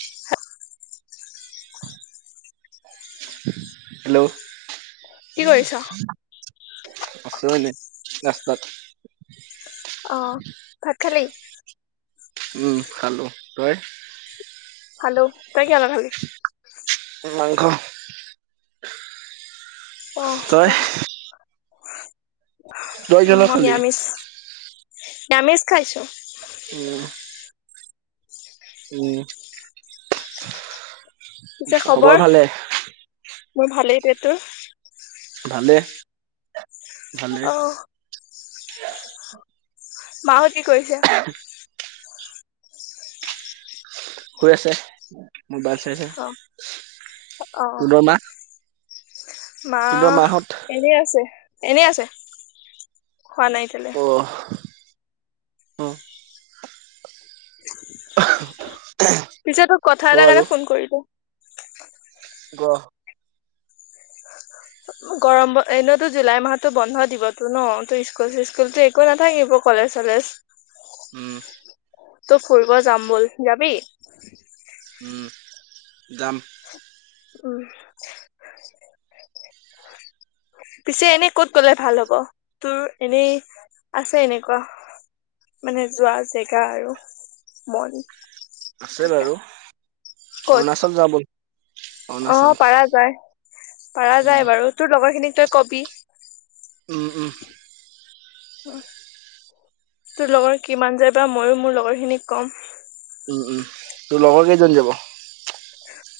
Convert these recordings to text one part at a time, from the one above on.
[inaudible] Hello কি কৰিছ? আছে চাগে ৰাস্তাত অ ভাত খালি উম খালো তই খালো তই কিহৰ লগত খালি মাংস তই অহঁ তই উ কিহৰ লগত মই খালি নিয়ামিষ নিয়ামিষ খাইছোঁ। [unintelligible] ওহ উম খবৰ ভালে মোৰ ভালেই দে তোৰ ভালে ভালে অহঁ মা হতঁ কি কৰিছে। শুই আছে মোৰ বাট চাইছে অহ, অহ, পোনৰমাহ [unintelligible] মা এনেই আছে এনেই আছে খোৱা নাই এতিয়ালে [unintelligible] অহঁ পিছে তোক ক কথা এটাৰ আৰু কাৰণে ফোন কৰিলো ক [inaudible] গৰম ব এনেয়োটো জুলাই মাহতো বন্ধ দিবতো ন ত স্কুল স্কুলতো একো নাথাকিব কলেজ চলেজ [unintelligible] চলেজ উম! তো ফুৰিব জামবল যাবি [unintelligible] উম উম! [unintelligible] পিছে এনে ক'ত গ'লে ভাল হ'ব তোৰ এনেই আছে এনেকুৱা। [inaudible] আছে থাকা বাৰু ক'ত অৰুণাচল যাও বল। অ অৰুণাচল পাৰা যায়, পাৰা উম যায় বাৰু তোৰ লগৰ খিনিক তই কবি। উম! উম! তোৰ লগৰ কিমান যায় বা মইয়ো মোৰ লগৰ খিনিক কম। উম! উম! তোৰ লগৰ কেইজন যাব?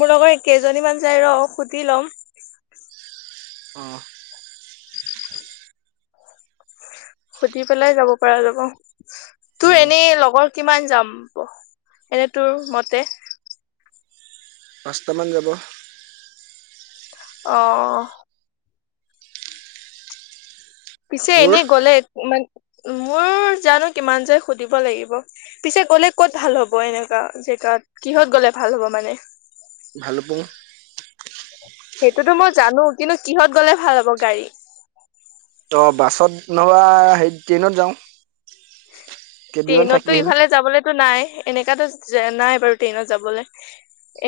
মোৰ লগৰ কেইজনী মান যাই ৰ সুধি লম। অ সুধি পেলাই যাব পৰা যাব, তোৰ উম এনেই লগৰ কিমান যাম। এনে তোৰ মতে পাঁচটামান যাব। অ পিছে তোৰ এনেই গ'লে মান মোৰ জানো কিমান যে সুধিব লাগিব পিছে কলে ক'ত ভাল হ'ব এনেকুৱা কিহত গ'লে ভাল হ'ব মানে। ভালুপুং সেইটোতো মই জানো। কিন্তু কিহত গ'লে ভাল হ'ব গাড়ী। অঁ বাছত নবা হেইৰি ট্ৰেইনত যাওঁ [unintelligible] কেইদিনমান থাকি ট্ৰেইনতটো আহিম ইফালে যাবলেতো নাই এনেকাতো যে নাই বাৰু ট্ৰেইনত যাবলৈ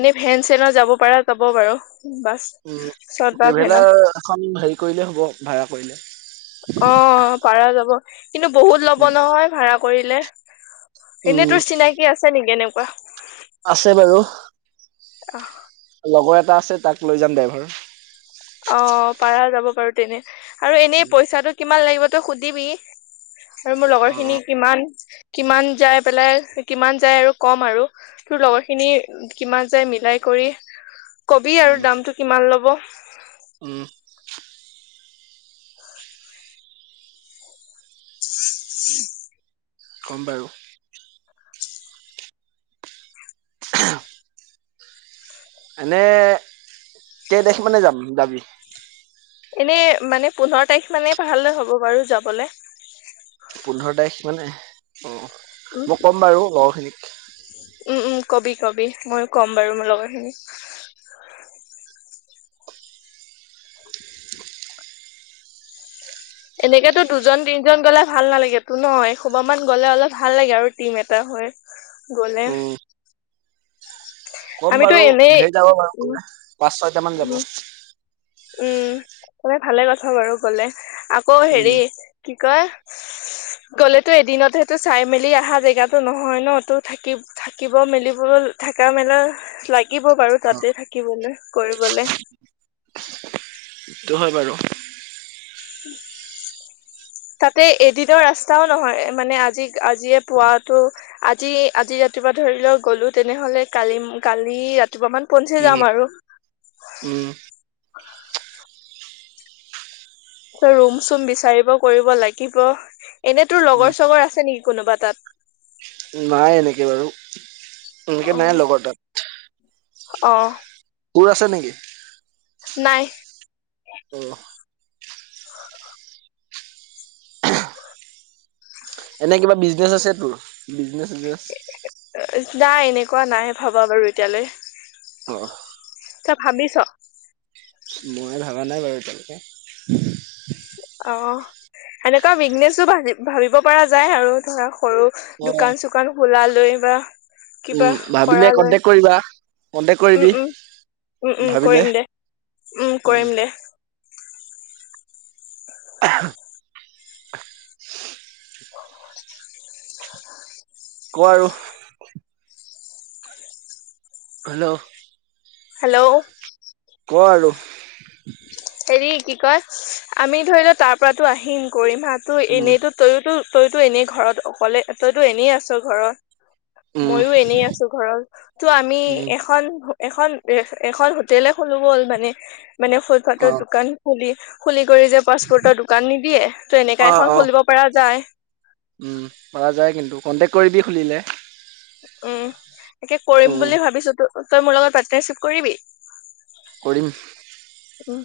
এনে ফেন চেনত যাব পৰা যাব বাৰু। বাছ উ চত বা ভেনত ট্ৰেভেলাৰ এখন হেৰি কৰিলে হ'ব ভাড়া কৰিলে। অ পাৰা যাব কিন্তু বহুত লব উম, নহয় ভাড়া কৰিলে। এনেই উম, তোৰ চিনাকি আছে নেকি এনে? আছে বাৰু অ লগৰ এটা আছে তাক লৈ যাম ড্ৰাইভাৰ। অ পাৰা যাব পাৰো তেনে আৰু এনেই উম, পইচাটো কিমান লাগিব। তই সুধিবি আৰু মোৰ লগৰ অ', খিনি অ', কিমান। কিমান যায় পেলাই কিমান যায় আৰু ক'ম আৰু তোৰ লগৰখিনি কিমান যায় মিলাই কৰি কবি আৰু উম, দামটো কিমান ল'ব। উম! উ কম বাৰু। এনে কেই তাৰিখ মানে যাম যাবি। এনে মানে পোন্ধৰ তাৰিখ মানে ভালে হ'ব বাৰু যাবলে পোন্ধৰ তাৰিখ মানে অ উম, মই ক'ম বাৰু লগৰখিনি। উম, উম, কবি কবি মই কম বাৰু মোৰ লগত খিনি। এনেকেতো দুজন তিনজন গলে ভাল নালাগে তো ন এহোপা মান গ'লে অলপ ভাল লাগে আৰু টিম এটা গ'লে উম, ক'ম আমিতো বাৰু এনেই ধেৰি যাব বাৰু উম, পাঁচ ছয়টা মান যাব। উম, উম সবে ভালে কথা বাৰু কলে আকৌ হেৰি উম, কি। [unintelligible] গ'লেতো এদিনতটো চাই মেলি অহা জেগাতো নহয় ন তো থাকি থাকিব মেলিব থকা মেলা লাগিব বাৰু অ তাতে থাকিবলৈ কৰিবলে সেইটো হয় বাৰু উম। তাতে এদিনৰ ৰাস্তাও নহয় মানে আজি-আজিয়ে পোৱাতো আজি-আজি ৰাতিপুৱা ধৰি লও গ'লো তেনেহ'লে কালি-কালি ৰাতিপুৱা মান পঞ্চি উম যাম আৰু উম [unintelligible] ৰুম চুম বিচাৰিব কৰিব লাগিব এনে তোৰ উম, লগৰ-চগৰ আছে নেকি? কোনোবা তাত নাই এনেকে বাৰু এনেকে নাই লগৰ তাত অঁ কোৰ আছে নেকি? নাই উম। এনে কিবা বিজনেচ আছে তোৰ বিজনেচ-চিজনেছ নাই এনেকুৱা নাই ভবা বাৰু এতিয়ালৈ অঁ ত‌ই ভাবিছ মই ভাবা নাই বাৰু তেনেকে অ সেনেকুৱা বিগনেছো ভবি-ভাবিব পৰা যায় আৰু ধৰক সৰু অ' দোকা-চোকান খোলা লৈ বা কিবা উম, ভাবিলে কৰা লয় কন্টেক কৰিবা, কন্টেক কৰিবি উম-উম উম-উম ভাবিলে। কৰিম দে উম কৰিম দে [unintelligible] [unintelligible] কোৱা আৰু হেল্ল' হেল্ল' ক আৰু হেৰি কি কয় আমি ধৰি লও তাৰ পৰাটো আহিম গৰিমাহটো উম, এনেইতো তইয়োতো তইতো এনেই ঘৰত অকলে তইতো এনেই আছ ঘৰত উম, ময়ও এনেই আছো ঘৰত ত' আমি উম, এখন এখন-এখন হোটলে খুলো গ'ল মানে-মানে ফুটপাতৰ অ', দোকান খুলি-খুলি কৰি যে ফাষ্টফুডৰ দোকান নিদিয়ে ত' এনেকা অ', এখন অ'। খুলিব পৰা যায় উম পৰা যায় কিন্তু কণ্টেক্ট কৰিবি খুলিলে উম তাকে কৰিম উম, বুলি ভাবিছো ত তই মোৰ লগত পাৰ্টনাৰশ্বিপ কৰিবি। কৰিম। উম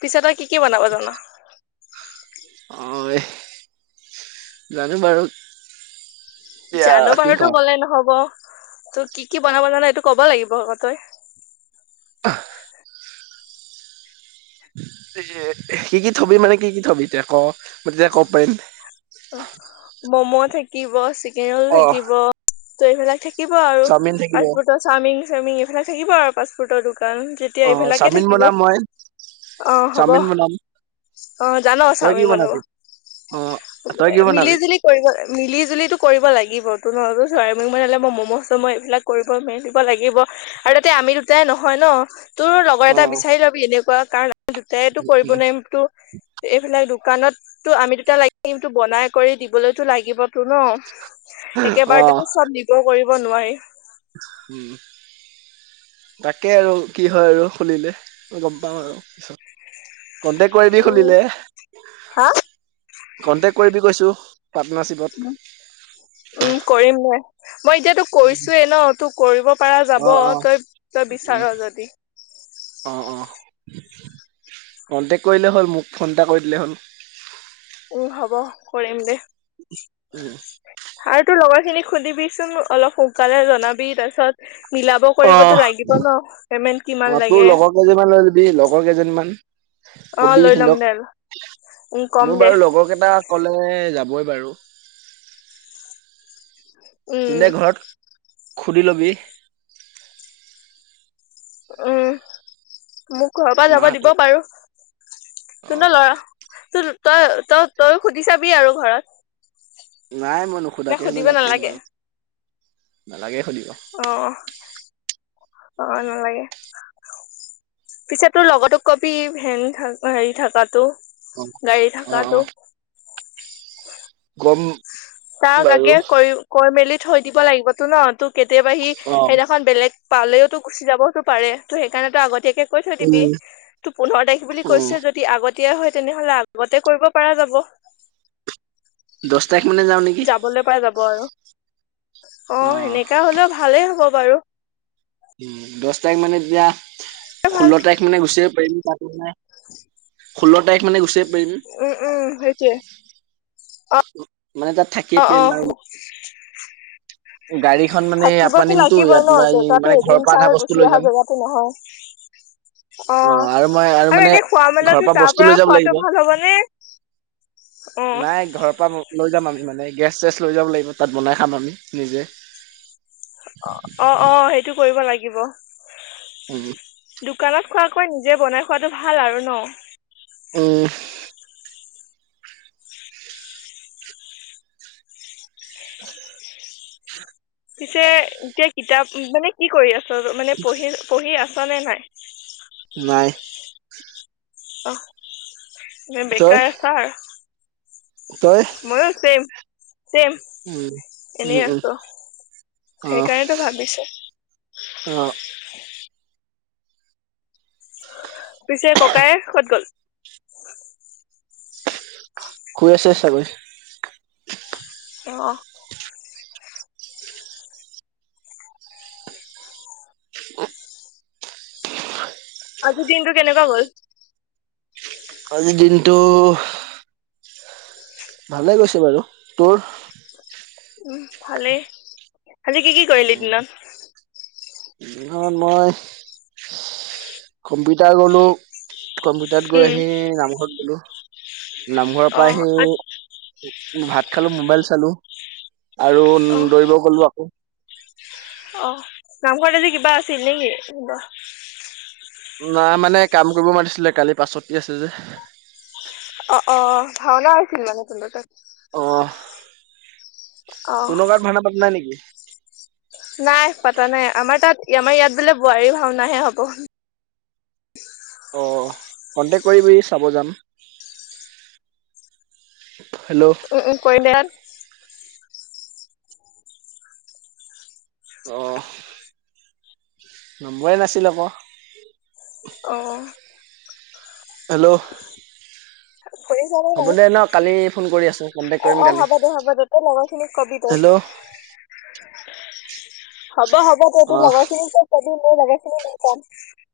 পিছে তই কি কি বনাবা জান? অ' জানো বাৰু। এতিয়া জানো কি বাৰুতো কওঁ। কলে নহব। তো কি কি বনাব জান এইটো ক'ব লাগিব ক তই। অহ। এ কি-কি থবি মানে কি-কি থবি এতিয়া ক মই তেতিয়া ক'ব পাৰিম। মম' থাকিব, চিকেন ৰল অ' থাকিব, ত এইবিলাক থাকিব। থাকিব আৰু চাওমিন থাকিব ফাষ্টফুডৰ চাওমিন-চাওমিং এইফালে থাকিব আৰু ফাষ্টফুডৰ দোকান। কাৰণ যেতিয়া অ' এইবিলাকে চাওমিন থাকিব। বনাম মই অ হ'ব চাওমিন বনাম। অ জান তই কি চাওমিন বনাব? বনাবি? অ' তই কি বনাবি? মিলিজুলি কৰিব মিলিজুলি। সেইটো কৰিব লাগিবতো নহো চ মলে মই ম'ম' চম' এইবিলাক কৰিব মেল দিব লাগিব আৰু। তে আমি দুটাই নহয় ন। তোৰ লগৰ এটা অ' বিচাৰি লবি এনেকুৱা কাৰণ দুটাইটো কৰিব নোৱাৰিম তো এইবিলাক। কণতো আমি দুটা লাগিমটো বনাই কৰি দিবলৈতো লাগিব। তটো ন অ' একেবাৰতেতো চব নিবও কৰিব নোৱাৰি। উম। তাকে আৰু কি হয় আৰু খুলিলে ম গম পাওঁ আৰু পিছত। কন্টেক্ কৰিবিবি উম, খুলিলে। হা? কন্টেক্ট কৰিবি কৈছো পাৰ্টনাৰশ্বিপত। উম, কৰিম দে। মই এতিয়াতো কৰিছোৱোৱেই ন তোৰ কৰিব পৰা যাব অ অ তই তই উম, বিচাৰ যদি। অ অ। কনটেক্ট কৰিলে হ'ল মোক ফোন এটা কৰি দিলে হ'ল। উম হব কৰিম দে উম, আৰু তোৰ লগৰ খিনি। খুন্দিবি চোন অলপ সোনকালে জনাবি তাৰ পিছত। অ কিমান অ তোৰ লাগে লগৰ কেইজনমান লৈ যিবি লগৰ কেইজনমান। অ কবি লৈ ল'ম সিহক দে উম কম মোৰ দে বাৰু লগৰ কেইটা কলে যাবই। যাব বাৰু উম দিলে ঘৰত। খুুলি ল'বি। উম মোক ঘৰৰ পৰা যাব দিব মাহঁতক বাৰু। তোৰ অ ন লৰা তই তই তই তই সুধি চাবি আৰু ঘৰত। নাই মই নে নুখোধাকে হলেও সুধিব যাম বাৰু নালাগে নালাগে। সুধিব অ অ নালাগে। পিছত তোৰ লগতো কবি হেন থ হেৰি থকাতো। অ গাড়ী থাকাতটো। গৰম। তাক আগে কৰি কৰি মেলি থৈ দিব লাগিবতো ন ত কেতিয়াবা সি অ সেইদিনাখন বেলেগ। পালেওতো গুচি যাবতো পাৰে ত' সেইকাৰণেতো আগতীয়াকে। কৈ থৈ দিবি উম তোৰ পোন্ধৰ তাৰিখ বুলি উম কৈছ যদি আগতে। তেতিয়াই হয় তেনেহলে আগতে কৰিব প যাব। দহছ। যাবলৈ পাই যাব আৰু। অ সেনেকা হলেও ভালেই হ'ব বাৰু। উ দহ তাৰিখ মানে এতিয়া ভাল ষোল্ল তাৰিখ মানে গুচিব পাৰিম তাত মানে। [unintelligible] ষো্ল্ল তাৰিখানে গুছি আহিম। উম উম সেইটো অ। মানে তাত থাকিয়ে অহ পাৰিম অহ। আৰু গাড়ীখন মানে ইয়াৰ পৰা থাকিবতো নিমতো লাগিবই ইয়াত ন জেগাতো মানে ঘৰৰ এদিন পৰা আধা চাই বস্তু গুচি লৈ অহা যাম জেগাতটো নহয় [inaudible] অ আৰু মই আৰু মানে এনে খোৱা ঘৰৰ মেলতো তাৰ বস্তু পৰা লৈ যাব লাগিব খোৱাতটো ভাল হ'বনেে নাই ঘৰৰ পৰা ম লৈ যাম আমি মানে গেছ চেছ লৈ যাব লাগিব তাত বনাই খাম আমি নিজে অ অ অ সেইটো কৰিব লাগিব উ দোকানত খোৱাকৈ নিজে বনাই খোৱাটো ভাল আৰু ন আহ [inaudible] পিছে এতিয়া কিতাপ মানে কি কৰি আছ মানে পঢ়ি পঢ়ি আছ নে নাই নাই অ এ তই বেকাৰ আ ছাৰ [unintelligible] তই মইও ছেম চেম উম উম এনেই উম আছো সেইকাৰণেতো ভাবিছে আহ পিছে ককাই ক'ত গ'ল? শুই আছে চাগৈ। অঁ অ আজি দিনটো কেনেকুৱা গ'ল? আজিৰ দিনটো ভালে গৈছে বাৰু। তোৰ? ভালে আজি কি কি কৰিলি দিনত? ত মই কম্পিউটাৰ গলো, কম্পিউটাৰত গৈ উম আহি নামঘৰত গলো। [unintelligible] নামঘৰৰ অ পৰা সি ভাত খালো, মোবাইল চালো। আৰু অ দৌৰিব গ'লো আকৌ অ নামঘৰত আজি কিবা আছিল নেকি? না মানে কাম কৰিব মাতিছিলে কালি পাছতি আছে যে অ অ ভাওনা আছিল মানে কিন্তু তাত অ অ তনৰ গাত ভাউনা পাতা নাই নেকি [unintelligible] নাই পতা নাই আমাৰ তাত আমাৰ ইয়াত বোলে বোৱাৰী ভাওনাহে হ'ব [unintelligible] অ কন্টেক্ট কৰিবি চাব যাম। হেল্ল' উম উম কৰিম দিয়া। আহ নম্বৰে নাছিল আকৌ অ হেল্ল' হয় [unintelligible] হ'ব নাই দে ন কালি ফোন কৰি আছো কন্টেক অ কৰিম অ কালি হ'ব দে হ'ব দে তই লগৰখিনিক কবি দেই। হেল্ল' [inaudible] হ'ব হ'ব ত‌ই তোৰ অ লগৰখিনি কবি মোৰ লগাৰখিনি ন পাম [unintelligible]